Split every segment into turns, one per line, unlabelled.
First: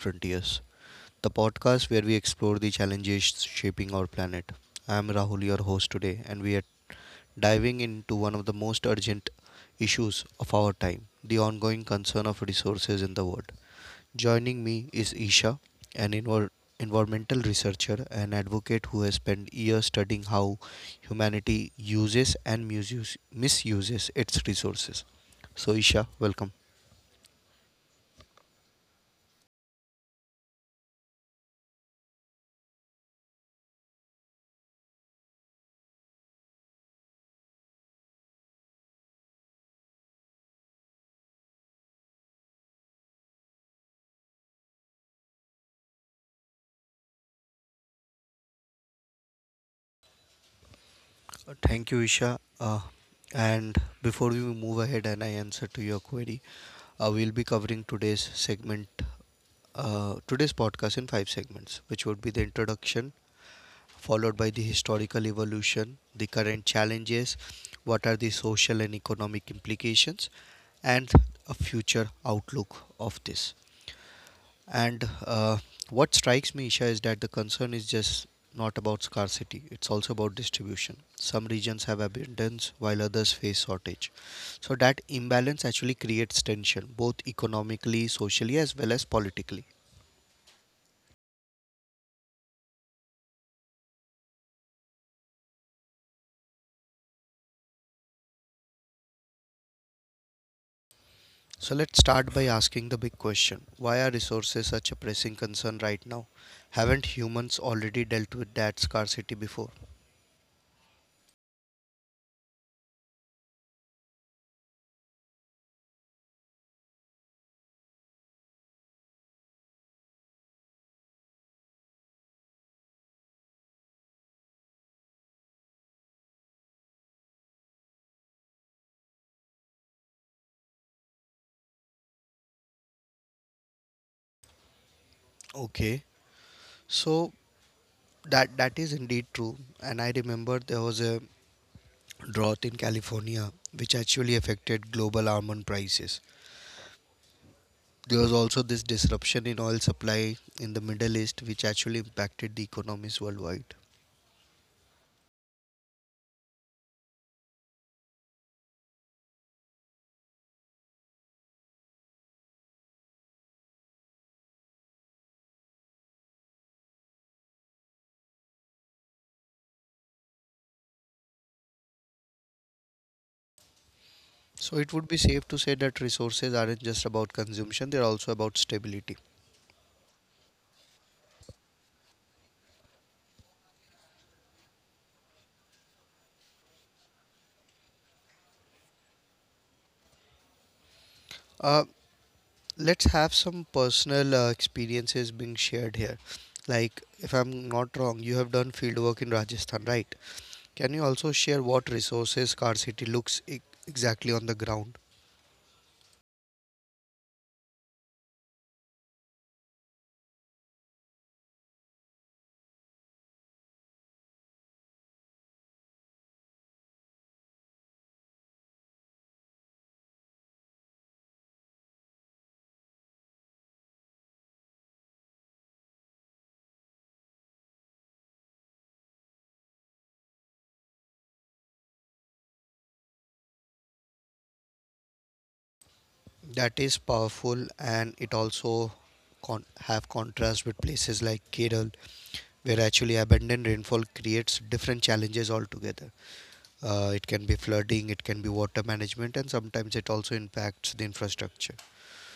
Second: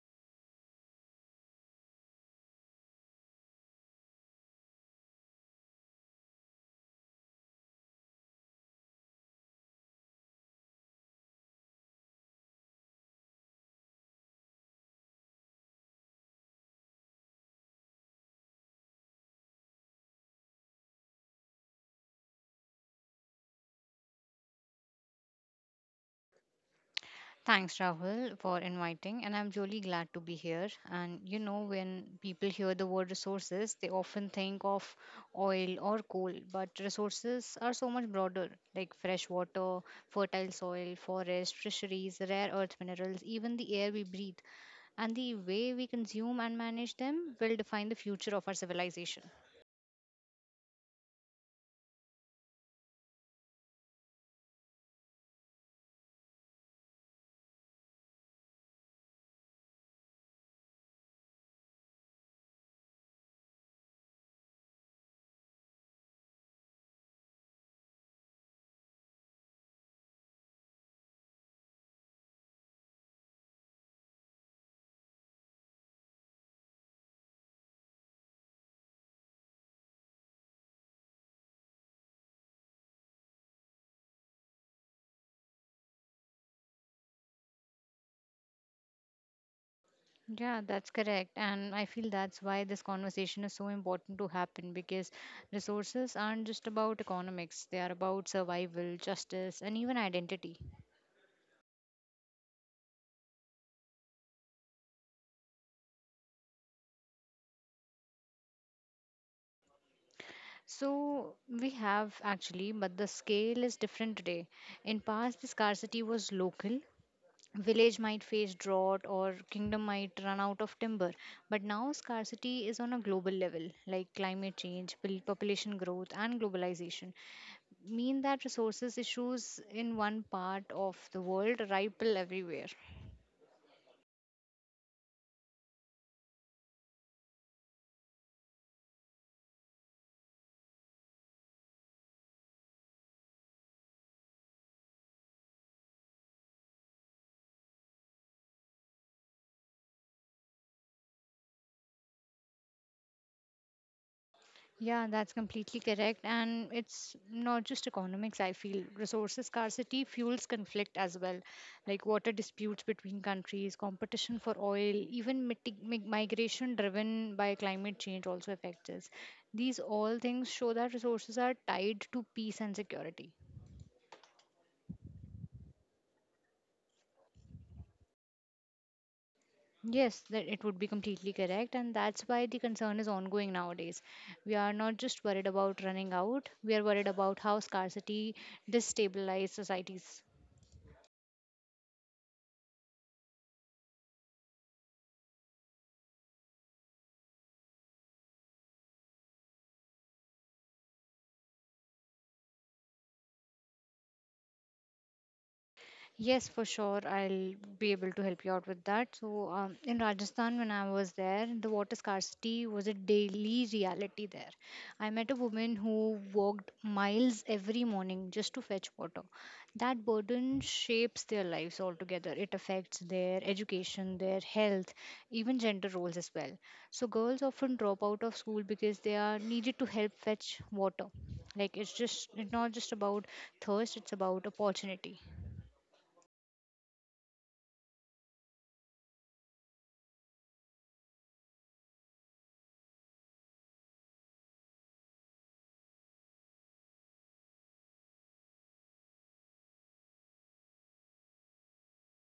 Frontiers, the podcast where we explore the challenges shaping our planet. I am Rahul, your host today, and we are diving into one of the most urgent issues of our time, the ongoing concern of resources in the world. Joining me is Isha, an environmental researcher and advocate who has spent years studying how humanity uses and misuses its resources. So, Isha, welcome.
Thanks, Rahul, for inviting, and I'm really glad to be here. And when people hear the word resources, they often think of oil or coal, but resources are so much broader, like fresh water, fertile soil, forest, fisheries, rare earth minerals, even the air we breathe, and the way we consume and manage them will define the future of our civilization.
Thank you, Isha. And before we move ahead and I answer to your query, we'll be covering today's segment, today's podcast in five segments, which would be the introduction, followed by the historical evolution, the current challenges, what are the social and economic implications, and a future outlook of this. And what strikes me, Isha, is that the concern is just not about scarcity, it's also about distribution. Some regions have abundance while others face shortage. So that imbalance actually creates tension, both economically, socially, as well as politically.
Yeah, that's correct. And I feel that's why this conversation is so important to happen because resources aren't just about economics, they are about survival, justice, and even identity.
So let's start by asking the big question, why are resources such a pressing concern right now? Haven't humans already dealt with that scarcity before?
So we have actually, but the scale is different today. In past, the scarcity was local. Village might face drought or kingdom might run out of timber. But now scarcity is on a global level, like climate change, population growth, and globalization. Mean that resources issues in one part of the world ripple everywhere.
Okay, so that is indeed true, and I remember there was a drought in California, which actually affected global almond prices. There was also this disruption in oil supply in the Middle East, which actually impacted the economies worldwide.
Yeah, that's completely correct. And it's not just economics, I feel. Resources scarcity fuels conflict as well, like water disputes between countries, competition for oil, even migration driven by climate change also affects us. These all things show that resources are tied to peace and security.
So it would be safe to say that resources aren't just about consumption, they're also about stability.
Yes, that it would be completely correct, and that's why the concern is ongoing nowadays. We are not just worried about running out, we are worried about how scarcity destabilizes societies.
Uh, let's have some personal experiences being shared here. Like, if I'm not wrong, you have done field work in Rajasthan, right? Can you also share what resources scarcity looks exactly on the ground?
Yes, for sure. I'll be able to help you out with that. So, in Rajasthan, when I was there, the water scarcity was a daily reality there. I met a woman who walked miles every morning just to fetch water. That burden shapes their lives altogether. It affects their education, their health, even gender roles as well. So, girls often drop out of school because they are needed to help fetch water. Like, it's not just about thirst, it's about opportunity.
That is powerful, and it also have contrast with places like Kerala, where actually abundant rainfall creates different challenges altogether. It can be flooding, it can be water management, and sometimes it also impacts the infrastructure.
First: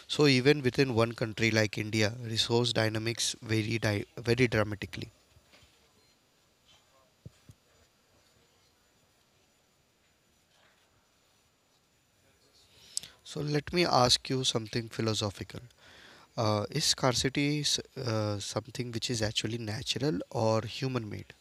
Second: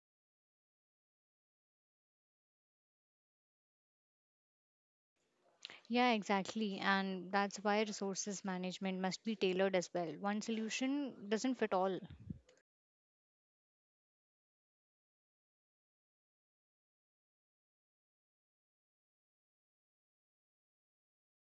So even within one country like India, resource dynamics vary very dramatically.
Yeah, exactly. And that's why resources management must be tailored as well. One solution doesn't fit all.
So let me ask you something philosophical. Is scarcity something which is actually natural or human made?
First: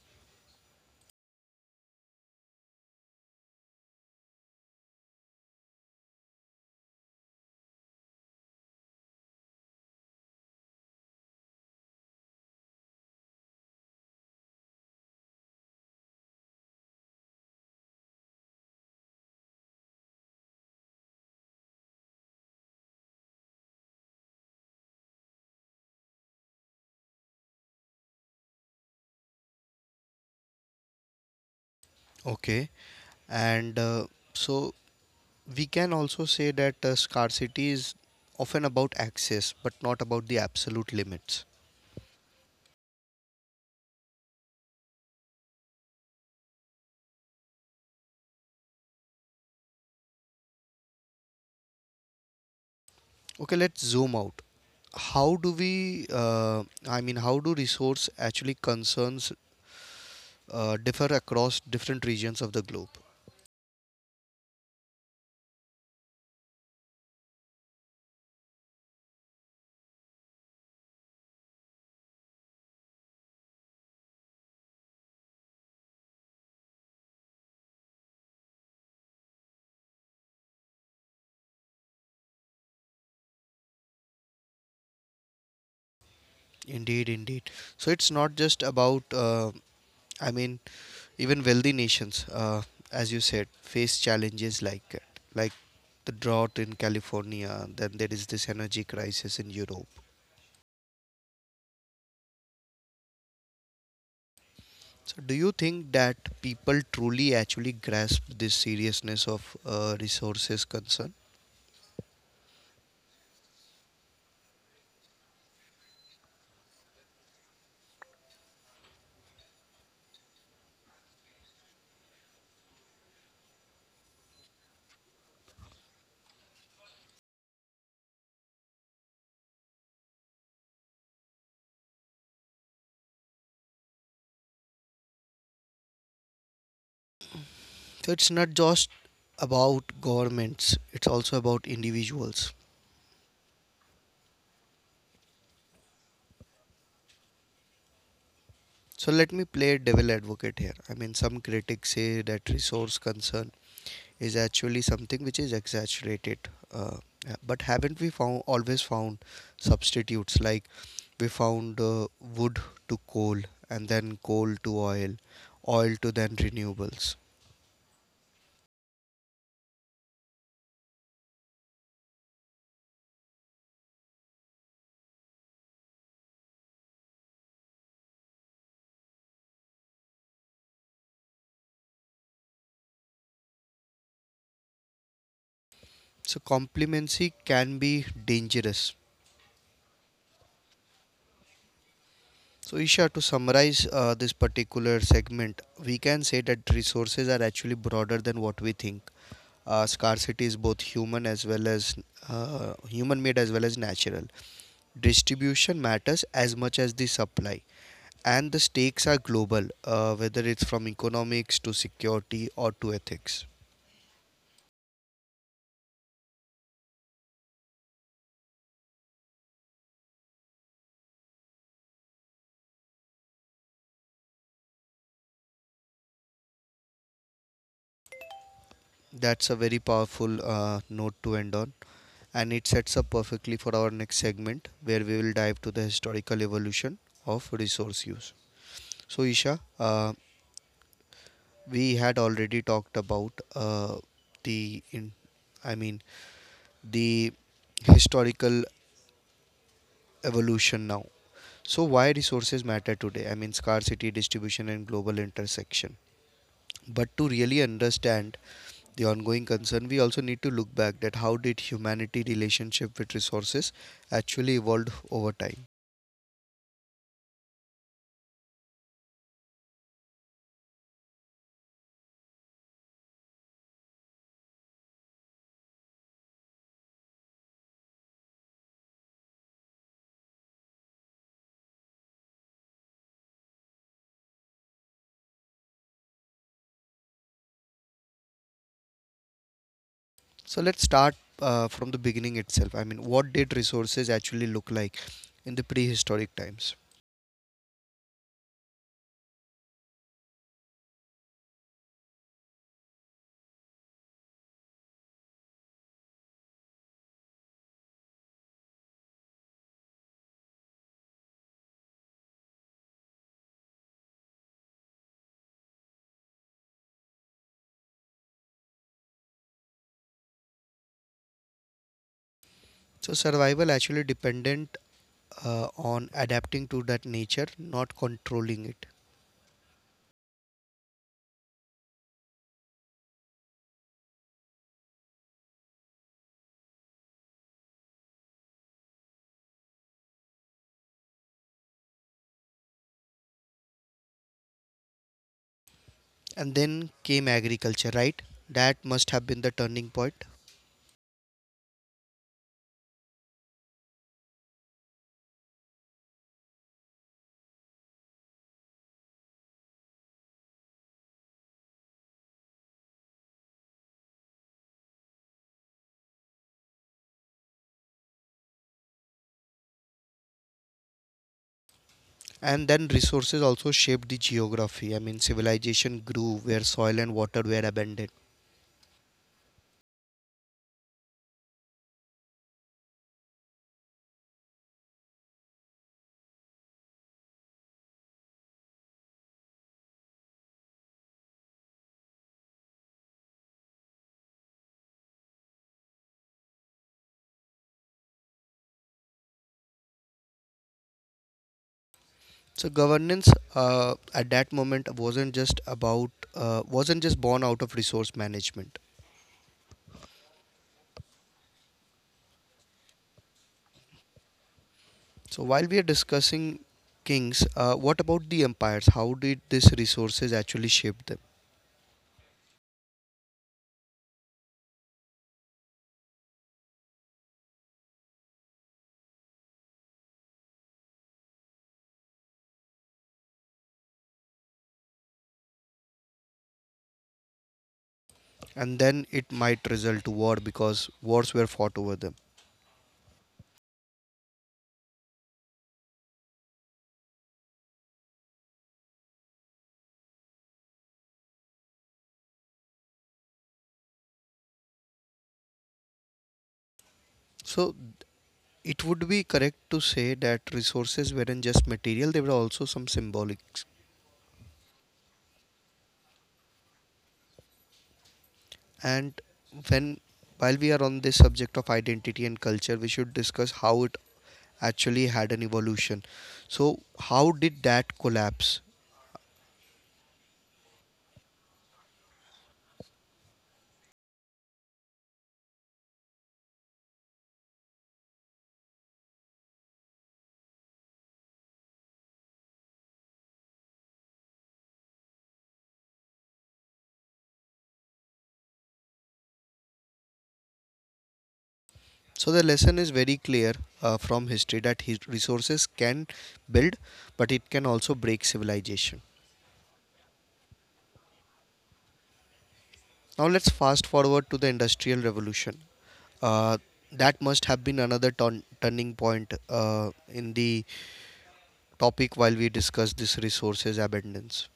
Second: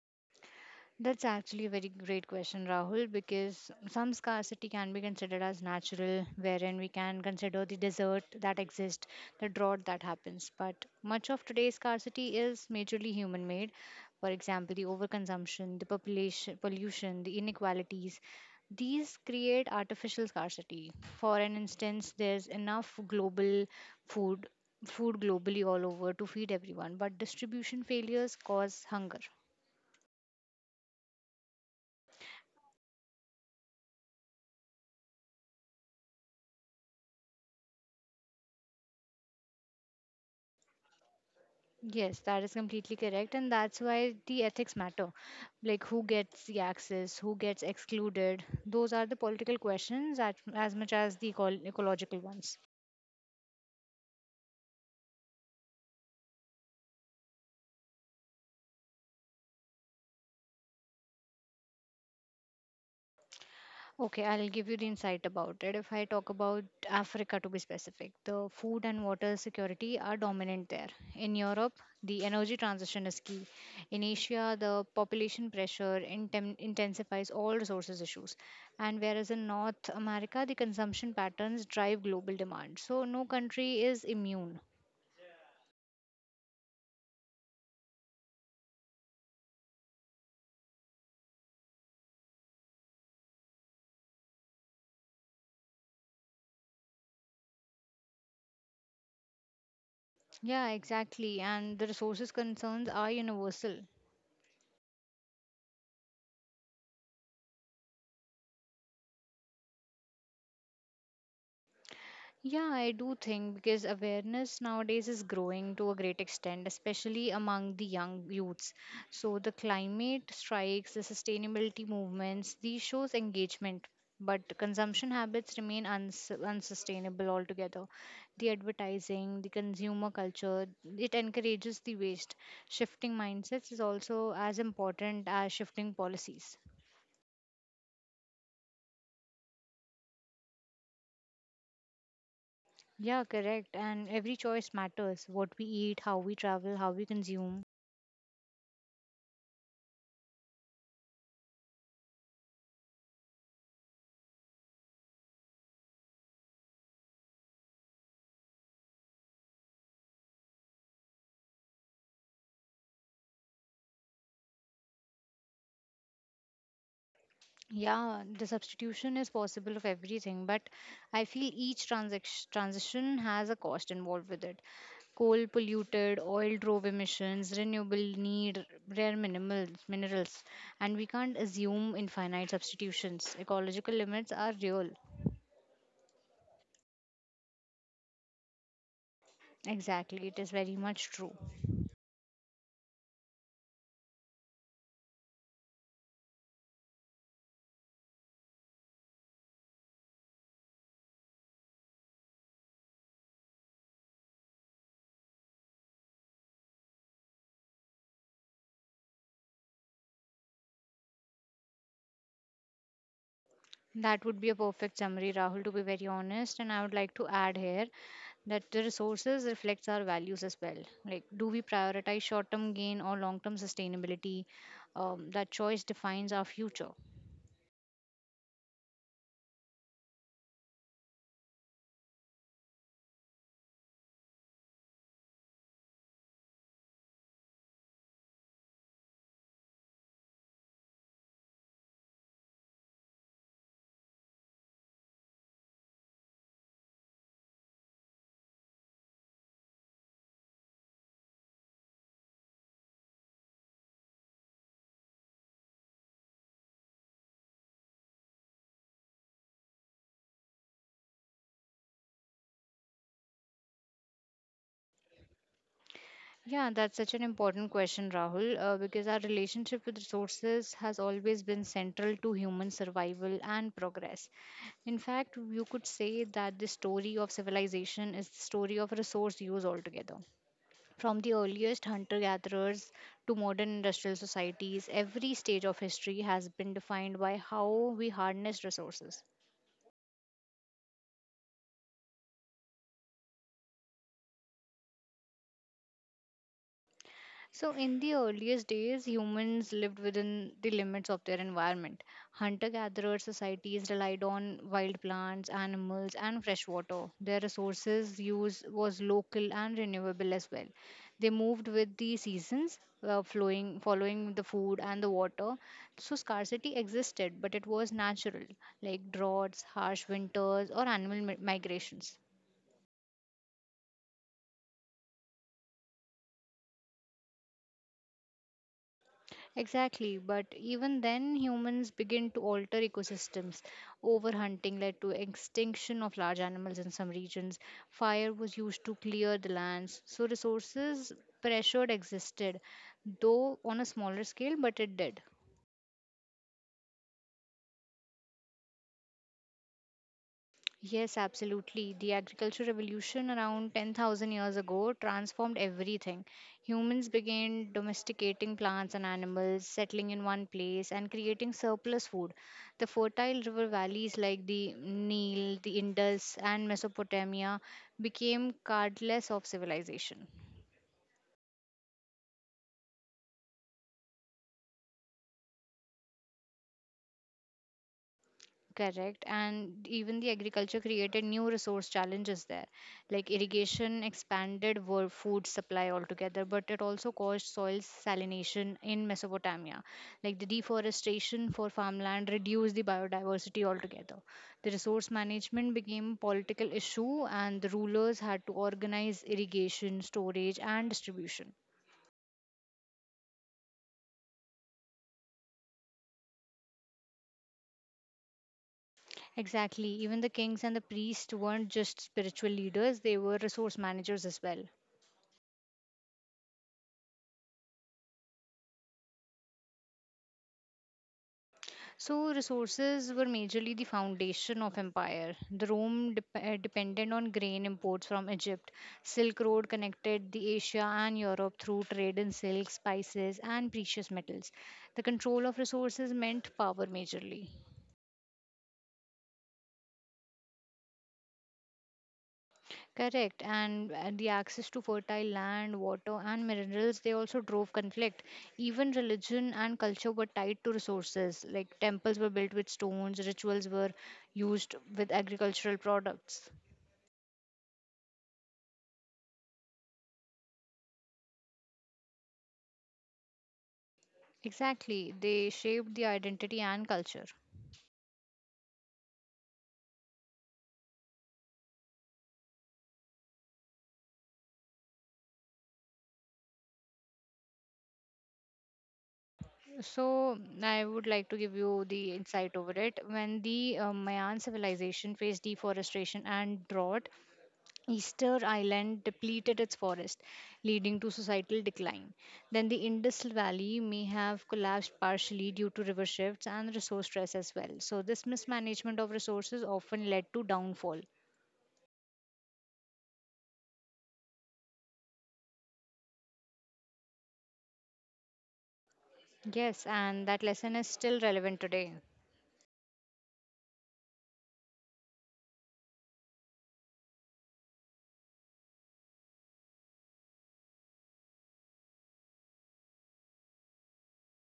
That's actually a very great question, Rahul, because some scarcity can be considered as natural, wherein we can consider the desert that exists, the drought that happens. But much of today's scarcity is majorly human made. For example, the overconsumption, the population pollution, the inequalities. These create artificial scarcity. For an instance, there's enough global food food globally all over to feed everyone, but distribution failures cause hunger.
Okay, and so we can also say that scarcity is often about access but not about the absolute limits.
Yes, that is completely correct, and that's why the ethics matter. Like, who gets the access, who gets excluded, those are the political questions as much as the ecological ones.
Okay, let's zoom out. How do we I mean how do resource actually concerns differ across different regions of the globe?
Okay, I'll give you the insight about it. If I talk about Africa to be specific, the food and water security are dominant there. In Europe, the energy transition is key. In Asia, the population pressure intensifies all resources issues. And whereas in North America, the consumption patterns drive global demand. So no country is immune.
Indeed, indeed. So it's not just about i mean even wealthy nations, as you said, face challenges like that, like the drought in California, then there is this energy crisis in Europe.
Yeah, exactly. And the resources concerns are universal.
So, do you think that people truly actually grasp this seriousness of resources concern?
Yeah, I do think because awareness nowadays is growing to a great extent, especially among the young youths. So the climate strikes, the sustainability movements, these shows engagement, but consumption habits remain unsustainable altogether. The advertising, the consumer culture, it encourages the waste. Shifting mindsets is also as important as shifting policies.
So, it's not just about governments, it's also about individuals.
Yeah, correct. And every choice matters. What we eat, how we travel, how we consume,
So, let me play devil advocate here. I mean, some critics say that resource concern is actually something which is exaggerated. Uh, yeah, but haven't we found always found substitutes, like we found wood to coal, and then coal to oil, oil to then renewables?
Yeah, the substitution is possible of everything, but I feel each transition has a cost involved with it. Coal polluted, oil drove emissions, renewable need rare minerals, and we can't assume infinite substitutions. Ecological limits are real.
So complacency can be dangerous.
Exactly, it is very much true.
So Isha, to summarize this particular segment, we can say that resources are actually broader than what we think. Scarcity is both human made as well as natural. Distribution matters as much as the supply, and the stakes are global, whether it's from economics to security or to ethics.
That would be a perfect summary, Rahul, to be very honest. And I would like to add here that the resources reflects our values as well, like do we prioritize short term gain or long term sustainability. That choice defines our future.
That's a very powerful note to end on, and it sets up perfectly for our next segment, where we will dive to the historical evolution of resource use. So, Isha, we had already talked about the in, I mean the historical evolution now. So, why resources matter today? I mean scarcity, distribution, and global intersection. But to really understand the ongoing concern, we also need to look back that how did humanity relationship with resources actually evolved over time.
Yeah, that's such an important question, Rahul, because our relationship with resources has always been central to human survival and progress. In fact, you could say that the story of civilization is the story of resource use altogether. From the earliest hunter gatherers to modern industrial societies, every stage of history has been defined by how we harness resources.
So let's start from the beginning itself. I mean, what did resources actually look like in the prehistoric times?
So, in the earliest days, humans lived within the limits of their environment. Hunter gatherer societies relied on wild plants, animals, and fresh water. Their resources use was local and renewable as well. They moved with the seasons, following the food and the water. So, scarcity existed, but it was natural, like droughts, harsh winters, or animal migrations.
So survival actually dependent on adapting to that nature, not controlling it.
Exactly, but even then, humans begin to alter ecosystems. Overhunting led to extinction of large animals in some regions. Fire was used to clear the lands, so resources pressured existed, though on a smaller scale, but it did.
And then came agriculture, right? That must have been the turning point.
Yes, absolutely. The agricultural revolution around 10,000 years ago transformed everything. Humans began domesticating plants and animals, settling in one place, and creating surplus food. The fertile river valleys like the Nile, the Indus, and Mesopotamia became cardless of civilization.
And then resources also shaped the geography. I mean, civilization grew where soil and water were abundant.
Correct. And even the agriculture created new resource challenges there. Like irrigation expanded world food supply altogether, but it also caused soil salination in Mesopotamia. Like the deforestation for farmland reduced the biodiversity altogether. The resource management became a political issue, and the rulers had to organize irrigation, storage, and distribution.
So governance at that moment wasn't just born out of resource management.
Exactly. Even the kings and the priests weren't just spiritual leaders, they were resource managers as well.
So while we are discussing kings, what about the empires? How did these resources actually shape them?
So, resources were majorly the foundation of empire. The Rome depended on grain imports from Egypt. Silk Road connected the Asia and Europe through trade in silk, spices, and precious metals. The control of resources meant power majorly.
And then it might result to war, because wars were fought over them.
Correct, and the access to fertile land, water, and minerals they also drove conflict. Even religion and culture were tied to resources. Like temples were built with stones, rituals were used with agricultural products.
So it would be correct to say that resources weren't just material; they were also some symbolic.
Exactly, they shaped the identity and culture.
And when while we are on this subject of identity and culture, we should discuss how it actually had an evolution. So how did that collapse?
So, I would like to give you the insight over it. When the Mayan civilization faced deforestation and drought, Easter Island depleted its forest, leading to societal decline. Then, the Indus Valley may have collapsed partially due to river shifts and resource stress as well. So, this mismanagement of resources often led to downfall.
So the lesson is very clear from history, that his resources can build, but it can also break civilization.
Yes, and that lesson is still relevant today.
Now let's fast forward to the Industrial Revolution. Uh, that must have been another turning point in the topic while we discuss this resources abundance.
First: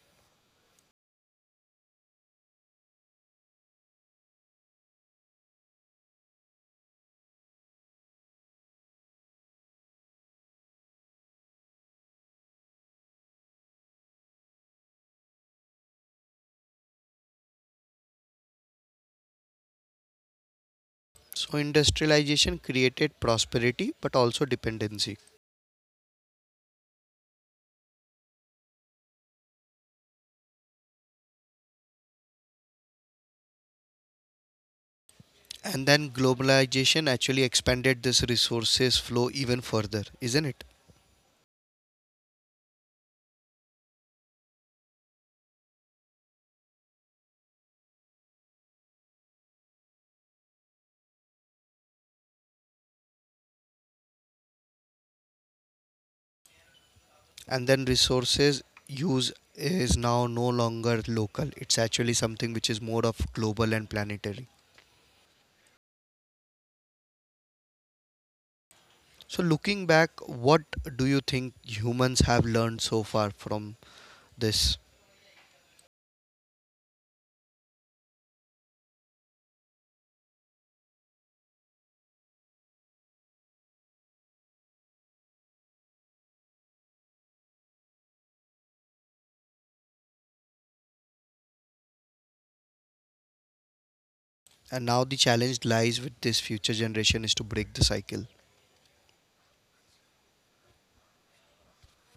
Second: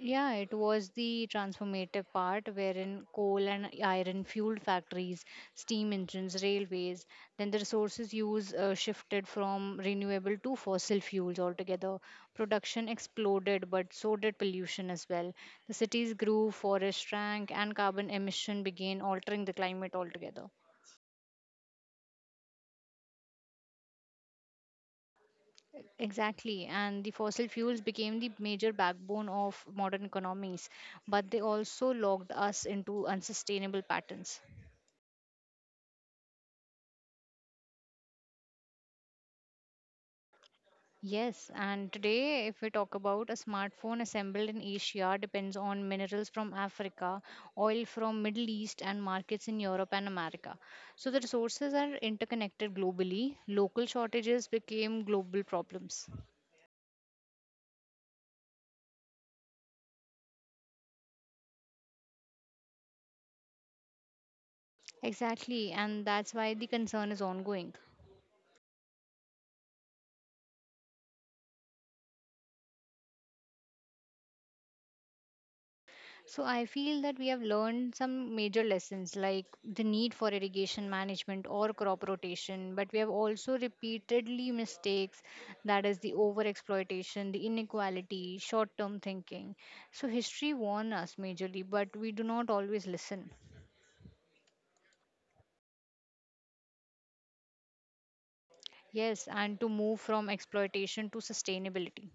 Yeah, it was the transformative part wherein coal and iron fueled factories, steam engines, railways, then the resources use shifted from renewable to fossil fuels altogether. Production exploded, but so did pollution as well. The cities grew, forests shrank, and carbon emission began altering the climate altogether.
So industrialization created prosperity but also dependency.
Exactly, and the fossil fuels became the major backbone of modern economies, but they also locked us into unsustainable patterns.
And then globalization actually expanded this resources flow even further, isn't it?
Yes, and today, if we talk about a smartphone assembled in Asia depends on minerals from Africa, oil from Middle East, and markets in Europe and America. So the resources are interconnected globally. Local shortages became global problems.
And then resources use is now no longer local, it's actually something which is more of global and planetary.
Exactly, and that's why the concern is ongoing.
So looking back, what do you think humans have learned so far from this?
So I feel that we have learned some major lessons like the need for irrigation management or crop rotation, but we have also repeatedly mistakes, that is the overexploitation, the inequality, short-term thinking. So history warns us majorly, but we do not always listen.
And now the challenge lies with this future generation is to break the cycle.
Yes, and to move from exploitation to sustainability.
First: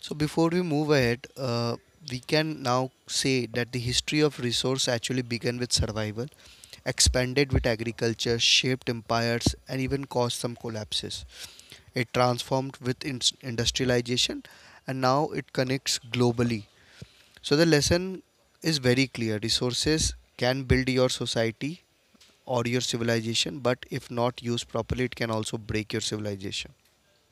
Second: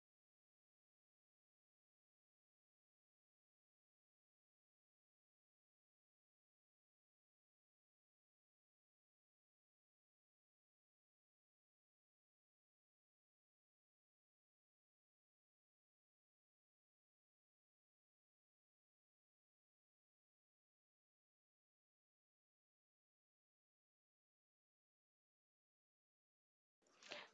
So before we move ahead, we can now say that the history of resource actually began with survival, expanded with agriculture, shaped empires, and even caused some collapses. It transformed with industrialization, and now it connects globally. So the lesson is very clear. Resources can build your society or your civilization, but if not used properly, it can also break your civilization.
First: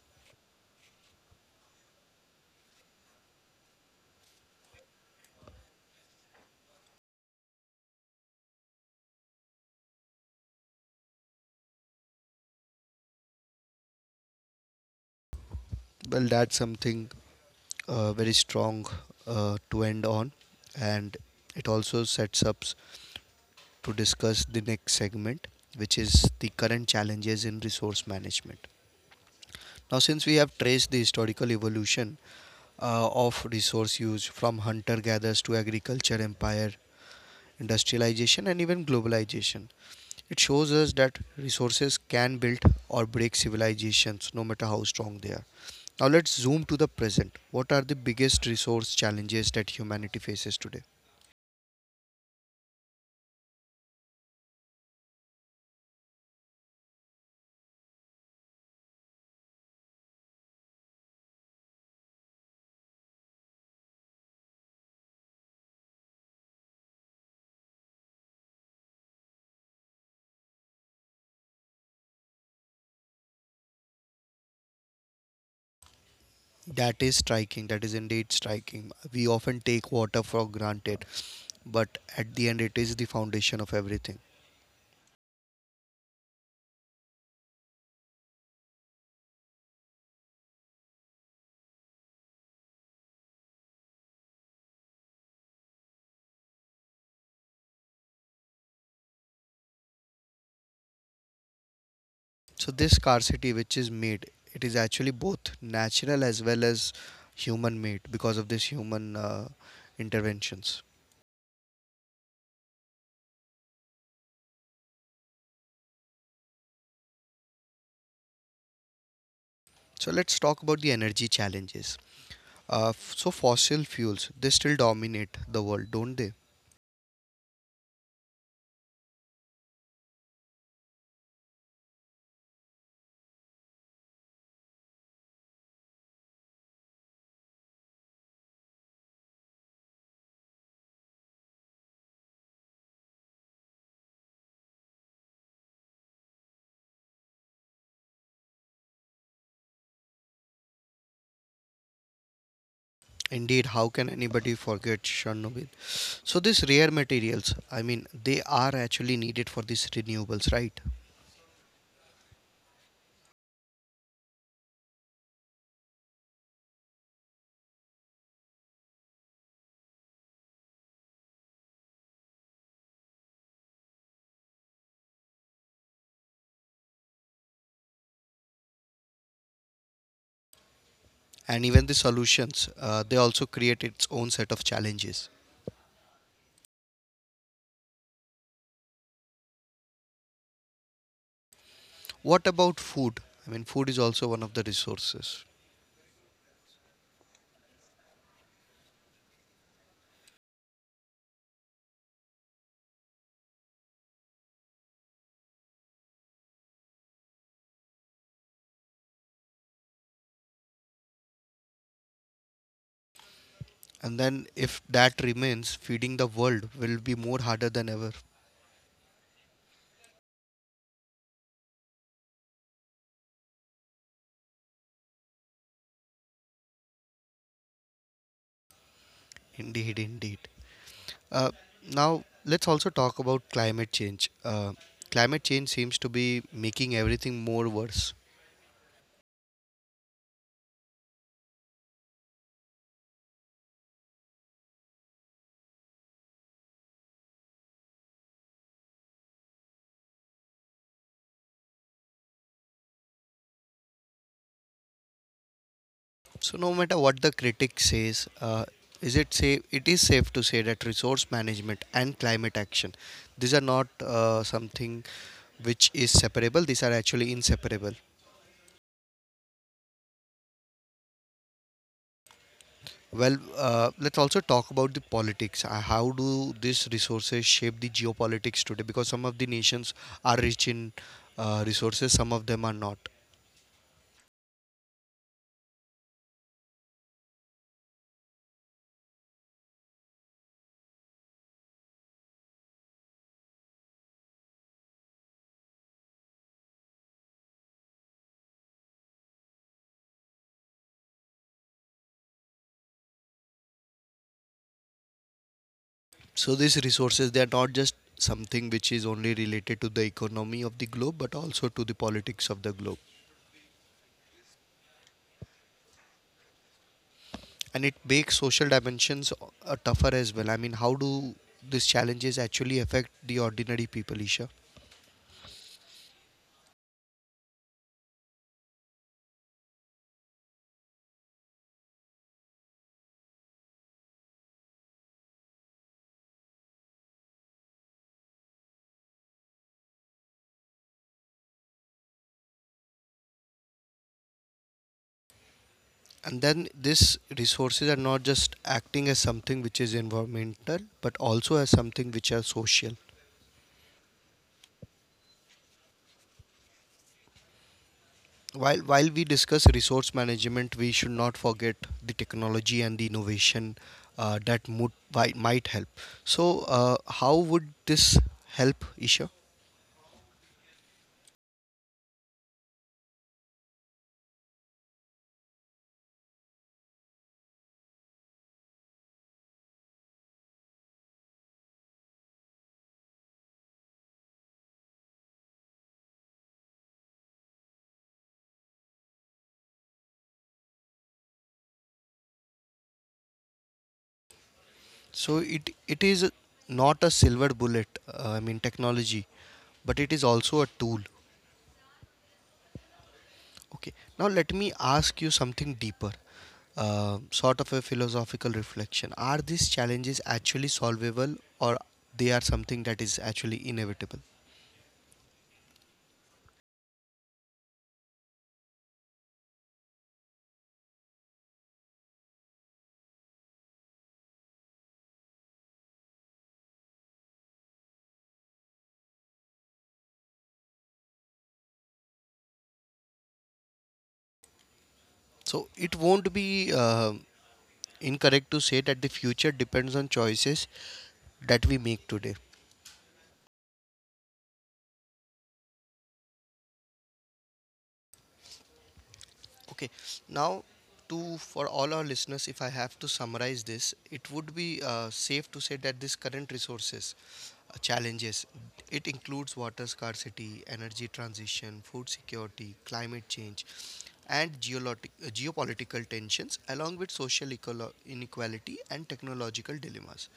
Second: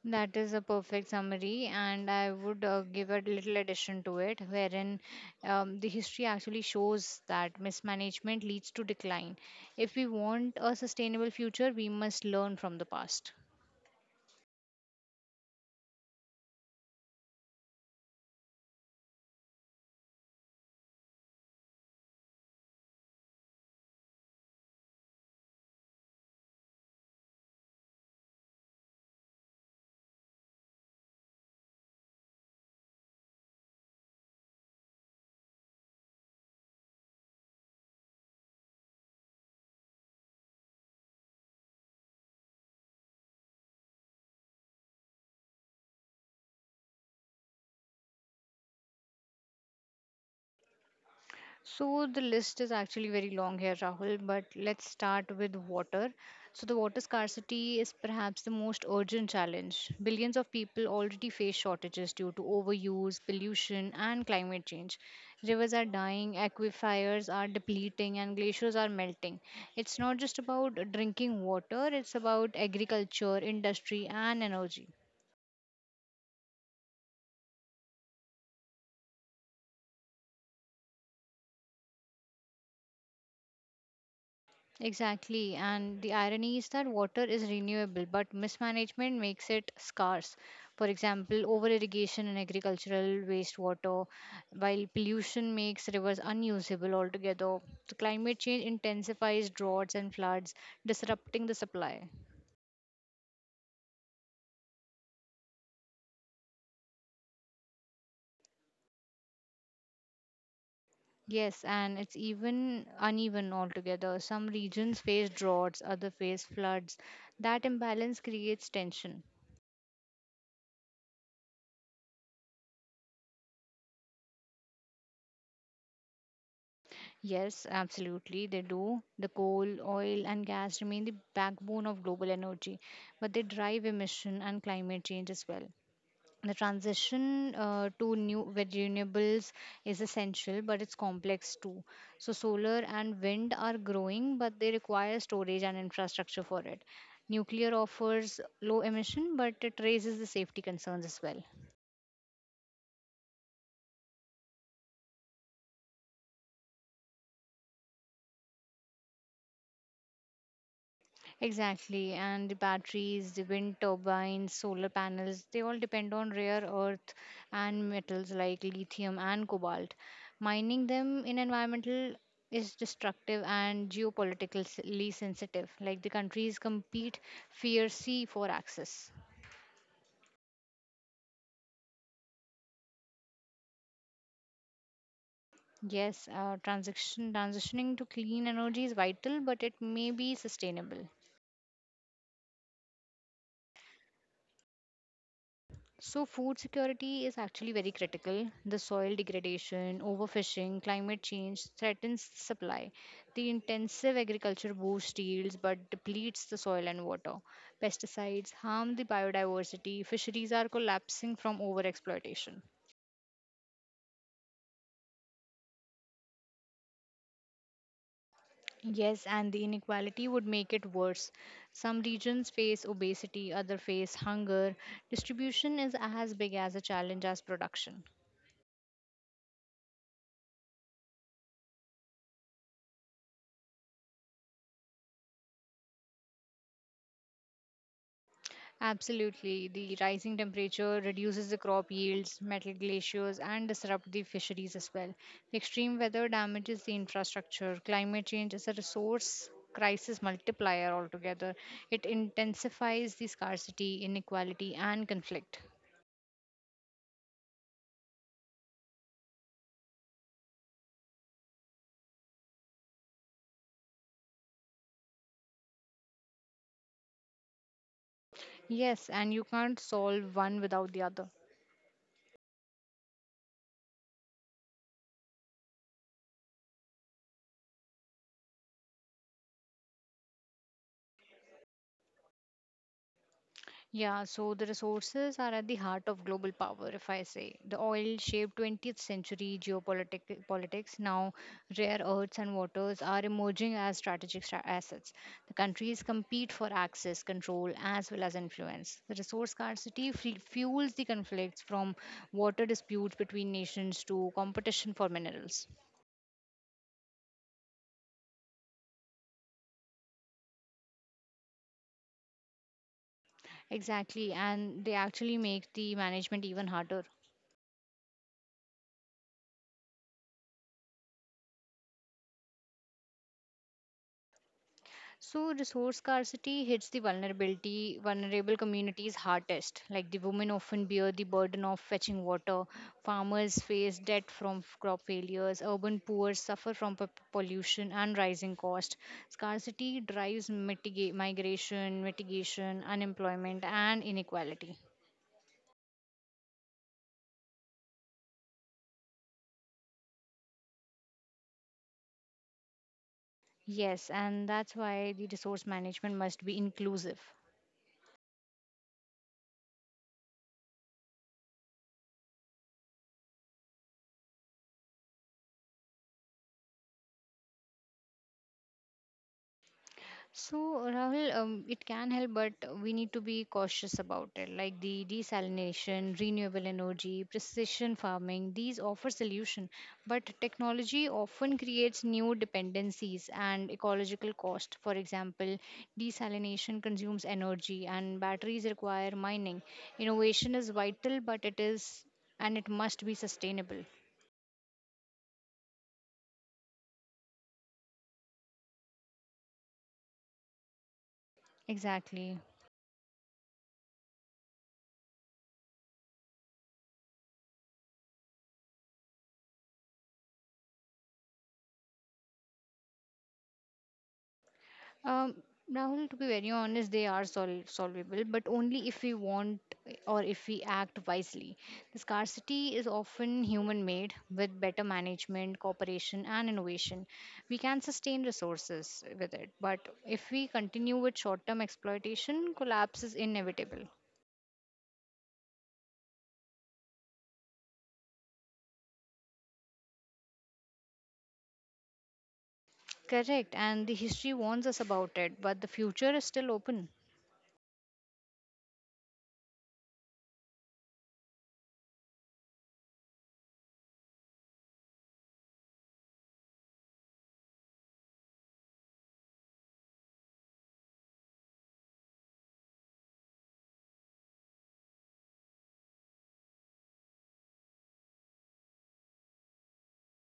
That is a perfect summary, and I would give a little addition to it, wherein the history actually shows that mismanagement leads to decline. If we want a sustainable future, we must learn from the past.
Well, that's something very strong to end on, and it also sets up to discuss the next segment, which is the current challenges in resource management. Now, since we have traced the historical evolution of resource use from hunter gatherers to agriculture empire, industrialization, and even globalization. It shows us that resources can build or break civilizations no matter how strong they are. Now, let's zoom to the present. What are the biggest resource challenges that humanity faces today?
So the list is actually very long here, Rahul, but let's start with water. So the water scarcity is perhaps the most urgent challenge. Billions of people already face shortages due to overuse, pollution, and climate change. Rivers are dying, aquifers are depleting, and glaciers are melting. It's not just about drinking water, it's about agriculture, industry, and energy.
That is striking, that is indeed striking. We often take water for granted, but at the end, it is the foundation of everything.
Exactly, and the irony is that water is renewable, but mismanagement makes it scarce. For example, over irrigation and agricultural wastewater, while pollution makes rivers unusable altogether. So climate change intensifies droughts and floods, disrupting the supply.
So this scarcity which is made, it is actually both natural as well as human made because of this human interventions.
Yes, and it's even uneven altogether. Some regions face droughts, others face floods. That imbalance creates tension.
So let's talk about the energy challenges. So fossil fuels, they still dominate the world, don't they?
Yes, absolutely, they do. The coal, oil, and gas remain the backbone of global energy, but they drive emission and climate change as well. The transition to new renewables is essential, but it's complex too. So, solar and wind are growing, but they require storage and infrastructure for it. Nuclear offers low emission, but it raises the safety concerns as well.
Indeed, how can anybody forget Chernobyl? So these rare materials, I mean, they are actually needed for these renewables, right?
Exactly, and the batteries, the wind turbines, solar panels, they all depend on rare earth and metals like lithium and cobalt. Mining them in environmental is destructive and geopolitically sensitive. Like the countries compete fiercely for access.
And even the solutions, they also create its own set of challenges.
Yes, transitioning to clean energy is vital, but it may be sustainable.
What about food? I mean, food is also one of the resources.
So, food security is actually very critical. The soil degradation, overfishing, climate change threatens supply. The intensive agriculture boosts yields but depletes the soil and water. Pesticides harm the biodiversity. Fisheries are collapsing from overexploitation.
And then, if that remains, feeding the world will be more harder than ever.
Yes, and the inequality would make it worse. Some regions face obesity, others face hunger. Distribution is as big as a challenge as production.
Indeed, indeed. Uh, Now, let's also talk about climate change. Climate change seems to be making everything more worse.
Absolutely. The rising temperature reduces the crop yields, metal glaciers, and disrupt the fisheries as well. The extreme weather damages the infrastructure. Climate change is a resource crisis multiplier altogether. It intensifies the scarcity, inequality, and conflict.
So, no matter what the critic says, is it safe? It is safe to say that resource management and climate action, these are not something which is separable. These are actually inseparable.
Yes, and you can't solve one without the other.
Well, let's also talk about the politics. How do these resources shape the geopolitics today? Because some of the nations are rich in resources, some of them are not.
Yeah, so the resources are at the heart of global power, if I say. The oil shaped 20th century geopolitics. Politics. Now, rare earths and waters are emerging as strategic assets. The countries compete for access, control, as well as influence. The resource scarcity fuels the conflicts from water disputes between nations to competition for minerals.
So these resources, they are not just something which is only related to the economy of the globe, but also to the politics of the globe.
Exactly, and they actually make the management even harder.
And it makes social dimensions tougher as well. I mean, how do these challenges actually affect the ordinary people, Isha?
So resource scarcity hits the vulnerability vulnerable communities hardest. Like the women often bear the burden of fetching water, farmers face debt from crop failures, urban poor suffer from pollution and rising cost. Scarcity drives migration, mitigation, unemployment and inequality.
And then these resources are not just acting as something which is environmental, but also as something which are social.
Yes, and that's why the resource management must be inclusive.
While we discuss resource management, we should not forget the technology and the innovation that would, might help. So how would this help, Isha?
So, Rahul, it can help, but we need to be cautious about it. Like the desalination, renewable energy, precision farming, these offer solution, but technology often creates new dependencies and ecological cost. For example, desalination consumes energy, and batteries require mining. Innovation is vital, but it is, and it must be sustainable.
So it is not a silver bullet, I mean technology, but it is also a tool.
Exactly.
Okay, now let me ask you something deeper, sort of a philosophical reflection. Are these challenges actually solvable, or they are something that is actually inevitable?
Um, Rahul, to be very honest, they are solvable, but only if we want or if we act wisely. The scarcity is often human made with better management, cooperation, and innovation. We can sustain resources with it, but if we continue with short term exploitation, collapse is inevitable.
So it won't be incorrect to say that the future depends on choices that we make today.
Correct, and the history warns us about it, but the future is still open.
Okay, now to for all our listeners, if I have to summarize this, it would be safe to say that this current resources challenges it includes water scarcity, energy transition, food security, climate change, and geopolitical tensions, along with social inequality and technological dilemmas.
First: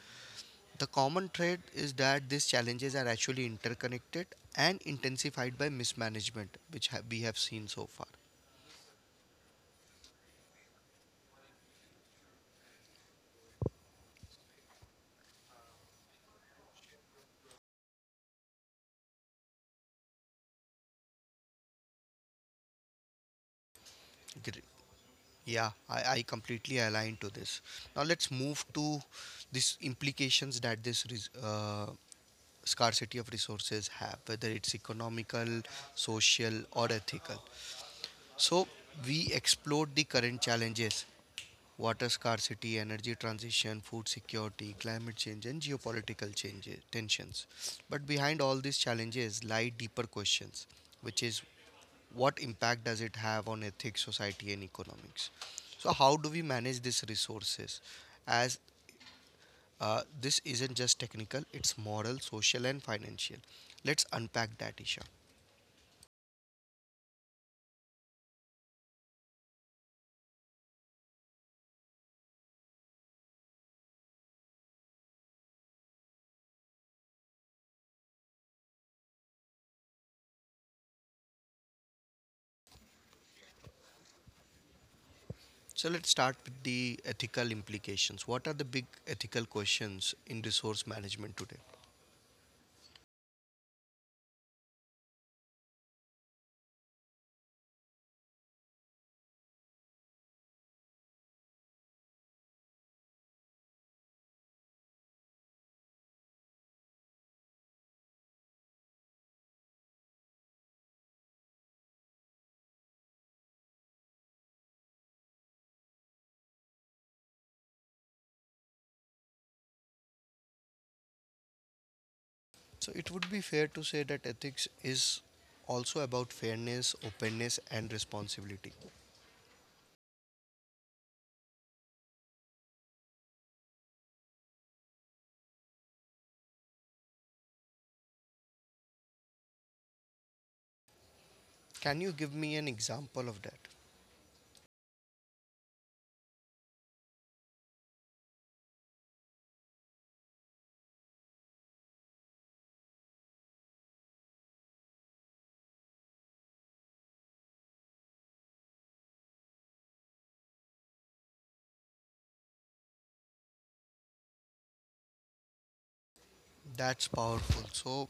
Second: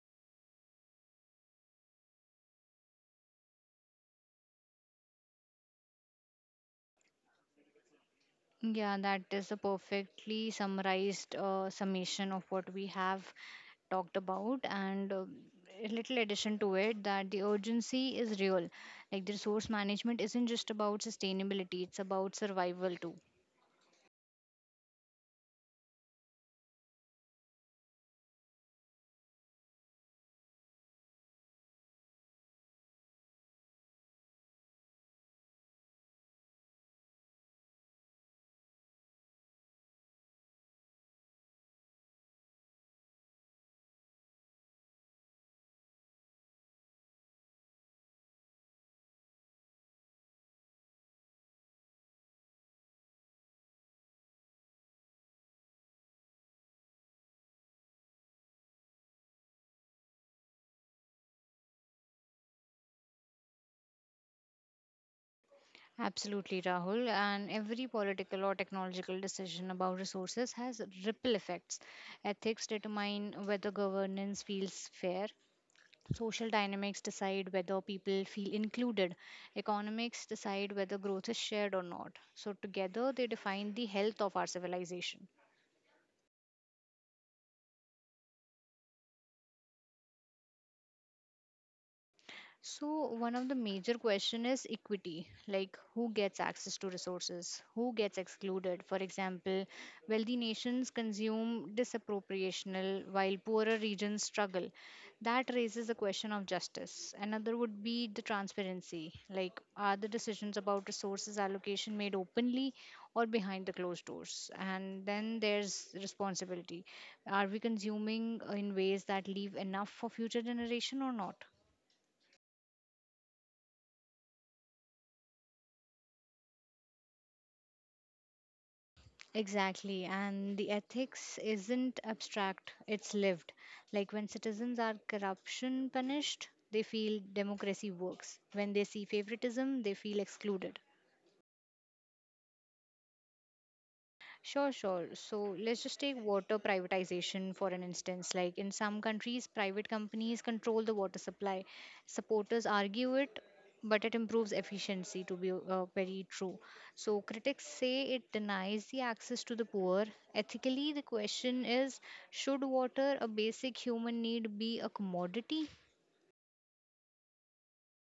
The common thread is that these challenges are actually interconnected and intensified by mismanagement, which we have seen so far.
Yeah, that is a perfectly summarized summation of what we have talked about, and a little addition to it that the urgency is real. Like the resource management isn't just about sustainability, it's about survival too.
Yeah, I completely align to this. Now let's move to these implications that scarcity of resources have, whether it's economical, social, or ethical. So we explored the current challenges: water scarcity, energy transition, food security, climate change, and geopolitical changes tensions. But behind all these challenges lie deeper questions, which is what impact does it have on ethics, society, and economics? So, how do we manage these resources? As This isn't just technical, it's moral, social, and financial. Let's unpack that, Isha.
Absolutely, Rahul. And every political or technological decision about resources has ripple effects. Ethics determine whether governance feels fair, social dynamics decide whether people feel included. Economics decide whether growth is shared or not. So, together, they define the health of our civilization.
So, let's start with the ethical implications. What are the big ethical questions in resource management today?
So one of the major question is equity, like who gets access to resources, who gets excluded. For example, wealthy nations consume disappropriational while poorer regions struggle. That raises the question of justice. Another would be the transparency, like are the decisions about resources allocation made openly or behind the closed doors? And then there's responsibility. Are we consuming in ways that leave enough for future generation or not?
So, it would be fair to say that ethics is also about fairness, openness, and responsibility.
Exactly, and the ethics isn't abstract, it's lived. Like when citizens are corruption punished, they feel democracy works. When they see favoritism, they feel excluded.
Can you give me an example of that?
Sure, sure. So let's just take water privatization for an instance. Like in some countries, private companies control the water supply. Supporters argue it, but it improves efficiency, to be very true. So critics say it denies the access to the poor. Ethically, the question is should water, a basic human need, be a commodity?
That's powerful. So,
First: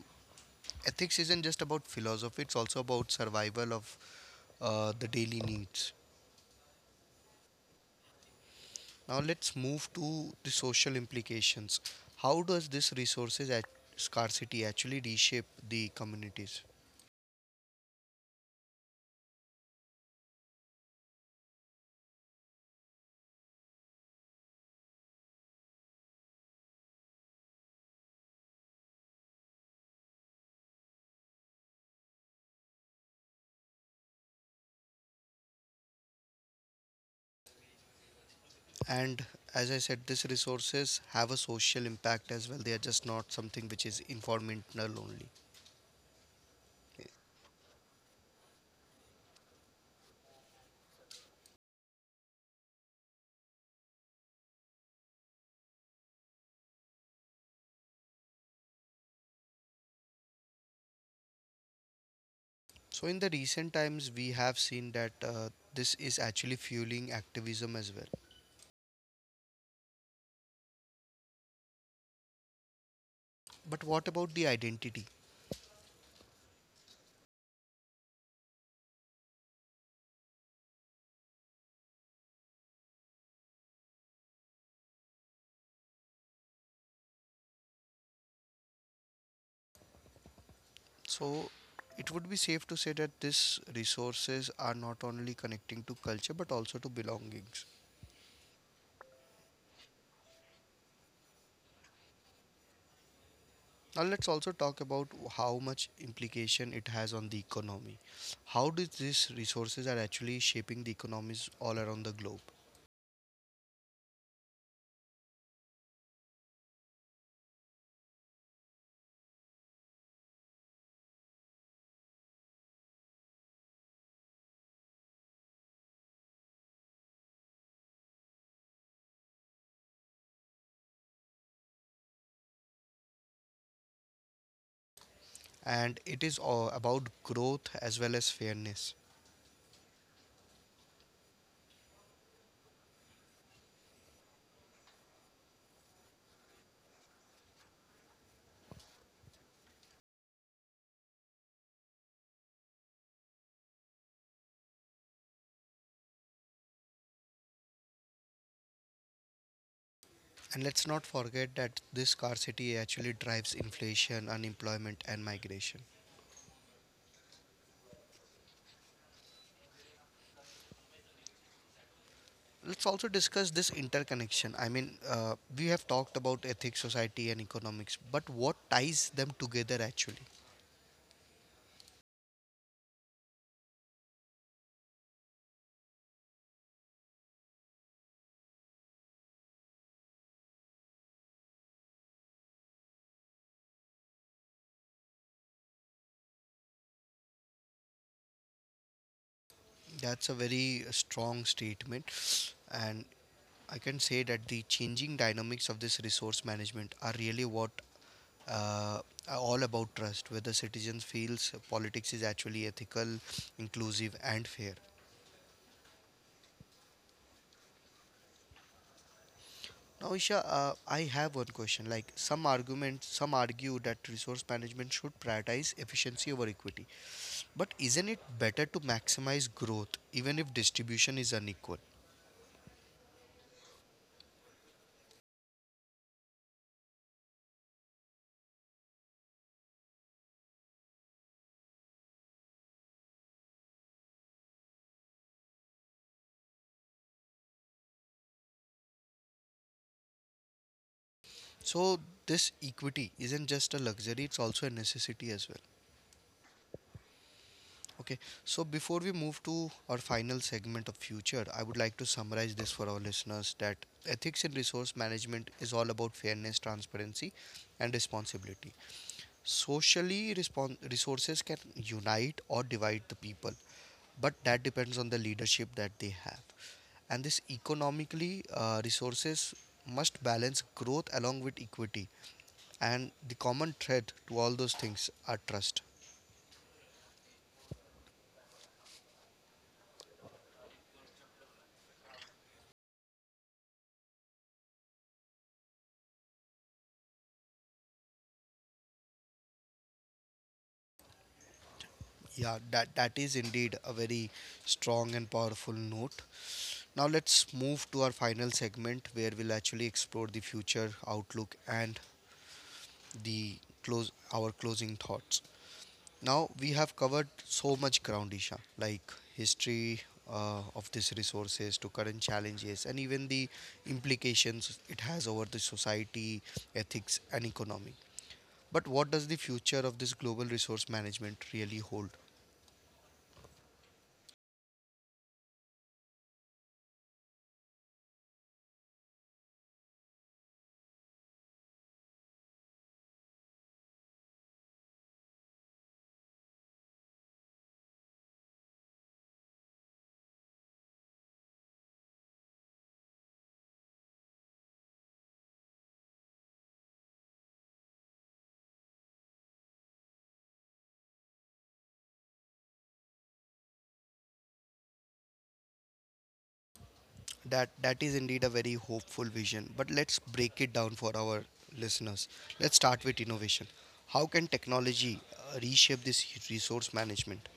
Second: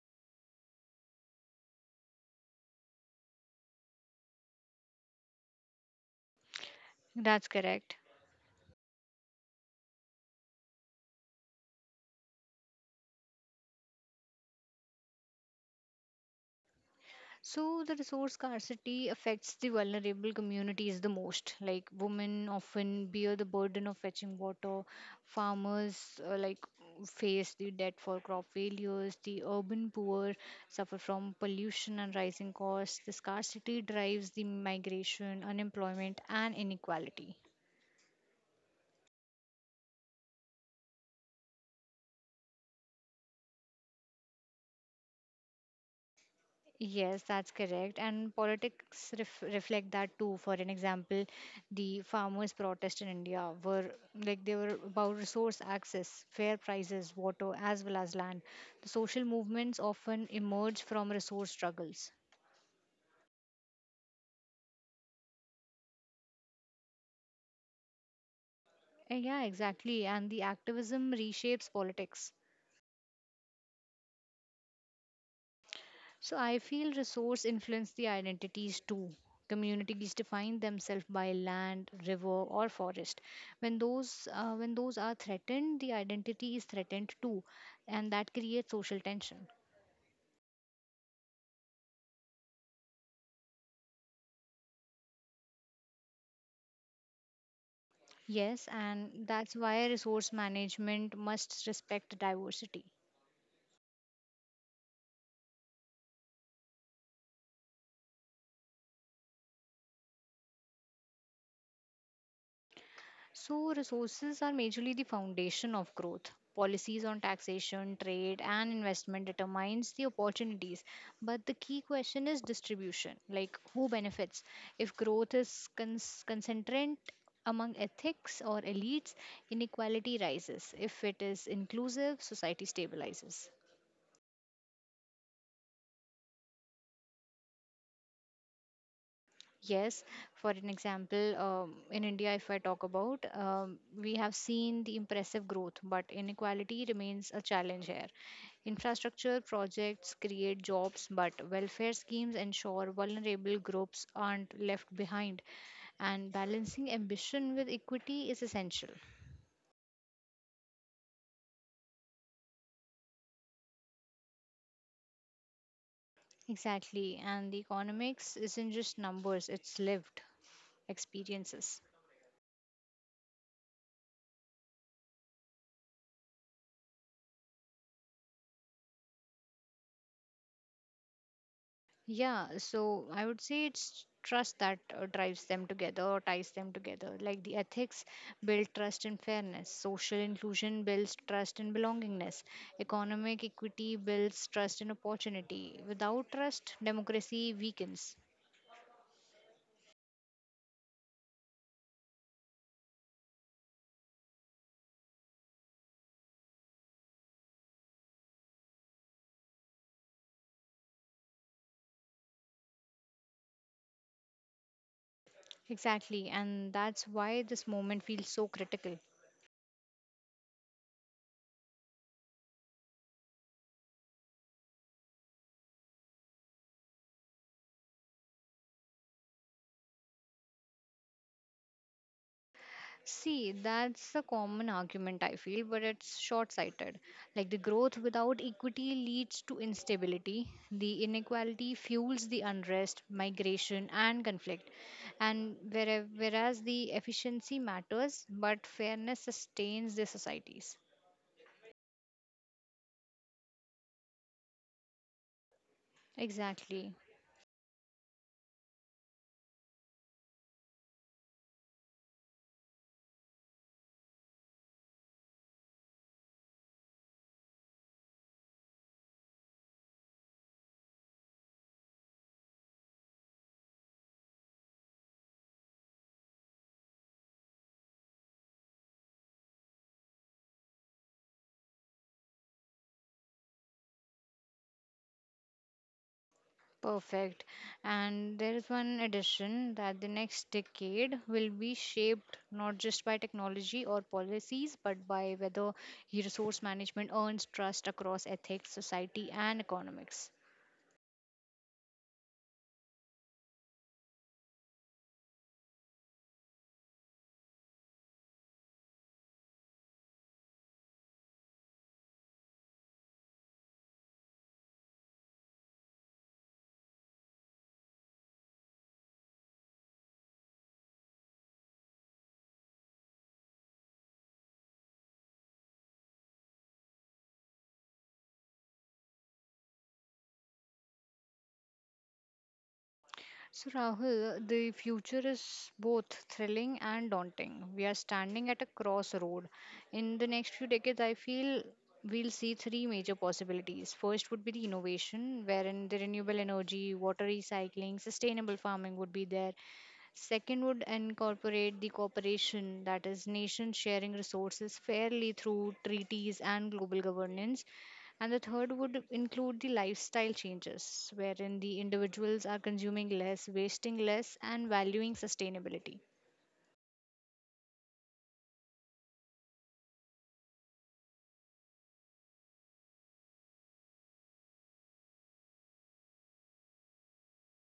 ethics isn't just about philosophy, it's also about survival of the daily needs.
That's correct.
Now let's move to the social implications. How does this resources at scarcity actually reshape the communities?
So the resource scarcity affects the vulnerable communities the most. Like women often bear the burden of fetching water. Farmers face the debt for crop failures. The urban poor suffer from pollution and rising costs. The scarcity drives the migration, unemployment, and inequality.
And as I said, these resources have a social impact as well. They are just not something which is informational only.
Yes, that's correct. And politics reflect that too. For an example, the farmers' protest in India were like they were about resource access, fair prices, water, as well as land. The social movements often emerge from resource struggles.
So in the recent times, we have seen that this is actually fueling activism as well.
Yeah, exactly. And the activism reshapes politics.
But what about the identity?
So I feel resource influence the identities too. Communities define themselves by land, river, or forest. When those are threatened, the identity is threatened too, and that creates social tension.
So it would be safe to say that these resources are not only connecting to culture but also to belongings.
Yes, and that's why resource management must respect diversity.
Now let's also talk about how much implication it has on the economy. How do these resources are actually shaping the economies all around the globe?
So, resources are majorly the foundation of growth. Policies on taxation, trade, and investment determines the opportunities, but the key question is distribution, like who benefits. If growth is concentrant among ethics or elites, inequality rises. If it is inclusive, society stabilizes.
And it is all about growth as well as fairness.
Yes, for an example, in India, if I talk about, we have seen the impressive growth, but inequality remains a challenge here. Infrastructure projects create jobs, but welfare schemes ensure vulnerable groups aren't left behind, and balancing ambition with equity is essential.
And let's not forget that this scarcity actually drives inflation, unemployment, and migration.
Exactly, and the economics isn't just numbers, it's lived experiences.
Let's also discuss this interconnection. I mean, we have talked about ethics, society, and economics, but what ties them together actually?
Yeah, so I would say it's trust that drives them together or ties them together. Like the ethics build trust and fairness, social inclusion builds trust and belongingness, economic equity builds trust and opportunity. Without trust, democracy weakens.
That's a very strong statement. And I can say that the changing dynamics of this resource management are really what uh, are all about trust, whether citizens feels politics is actually ethical, inclusive, and fair.
Exactly, and that's why this moment feels so critical.
Now, Isha, I have one question. Like some argue that resource management should prioritize efficiency over equity. But isn't it better to maximize growth even if distribution is unequal?
See, that's a common argument I feel, but it's short sighted. Like the growth without equity leads to instability, the inequality fuels the unrest, migration, and conflict. And where, whereas the efficiency matters, but fairness sustains the societies.
So this equity isn't just a luxury, it's also a necessity as well.
Exactly.
Okay. So before we move to our final segment of future, I would like to summarize this for our listeners that ethics in resource management is all about fairness, transparency, and responsibility. Socially, respon resources can unite or divide the people, but that depends on the leadership that they have. And this economically, resources must balance growth along with equity. And the common thread to all those things are trust.
Perfect. And there is one addition that the next decade will be shaped not just by technology or policies, but by whether resource management earns trust across ethics, society, and economics.
Yeah, that is indeed a very strong and powerful note. Now, let's move to our final segment where we'll actually explore the future outlook and the close our closing thoughts. Now we have covered so much ground, Isha, like history of these resources to current challenges and even the implications it has over the society, ethics, and economy. But what does the future of this global resource management really hold?
So, Rahul, the future is both thrilling and daunting. We are standing at a crossroad. In the next few decades, I feel we'll see three major possibilities. First would be the innovation, wherein the renewable energy, water recycling, sustainable farming would be there. Second would incorporate the cooperation, that is, nations sharing resources fairly through treaties and global governance. And the third would include the lifestyle changes, wherein the individuals are consuming less, wasting less, and valuing sustainability.
That is indeed a very hopeful vision. But let's break it down for our listeners. Let's start with innovation. How can technology reshape this resource management?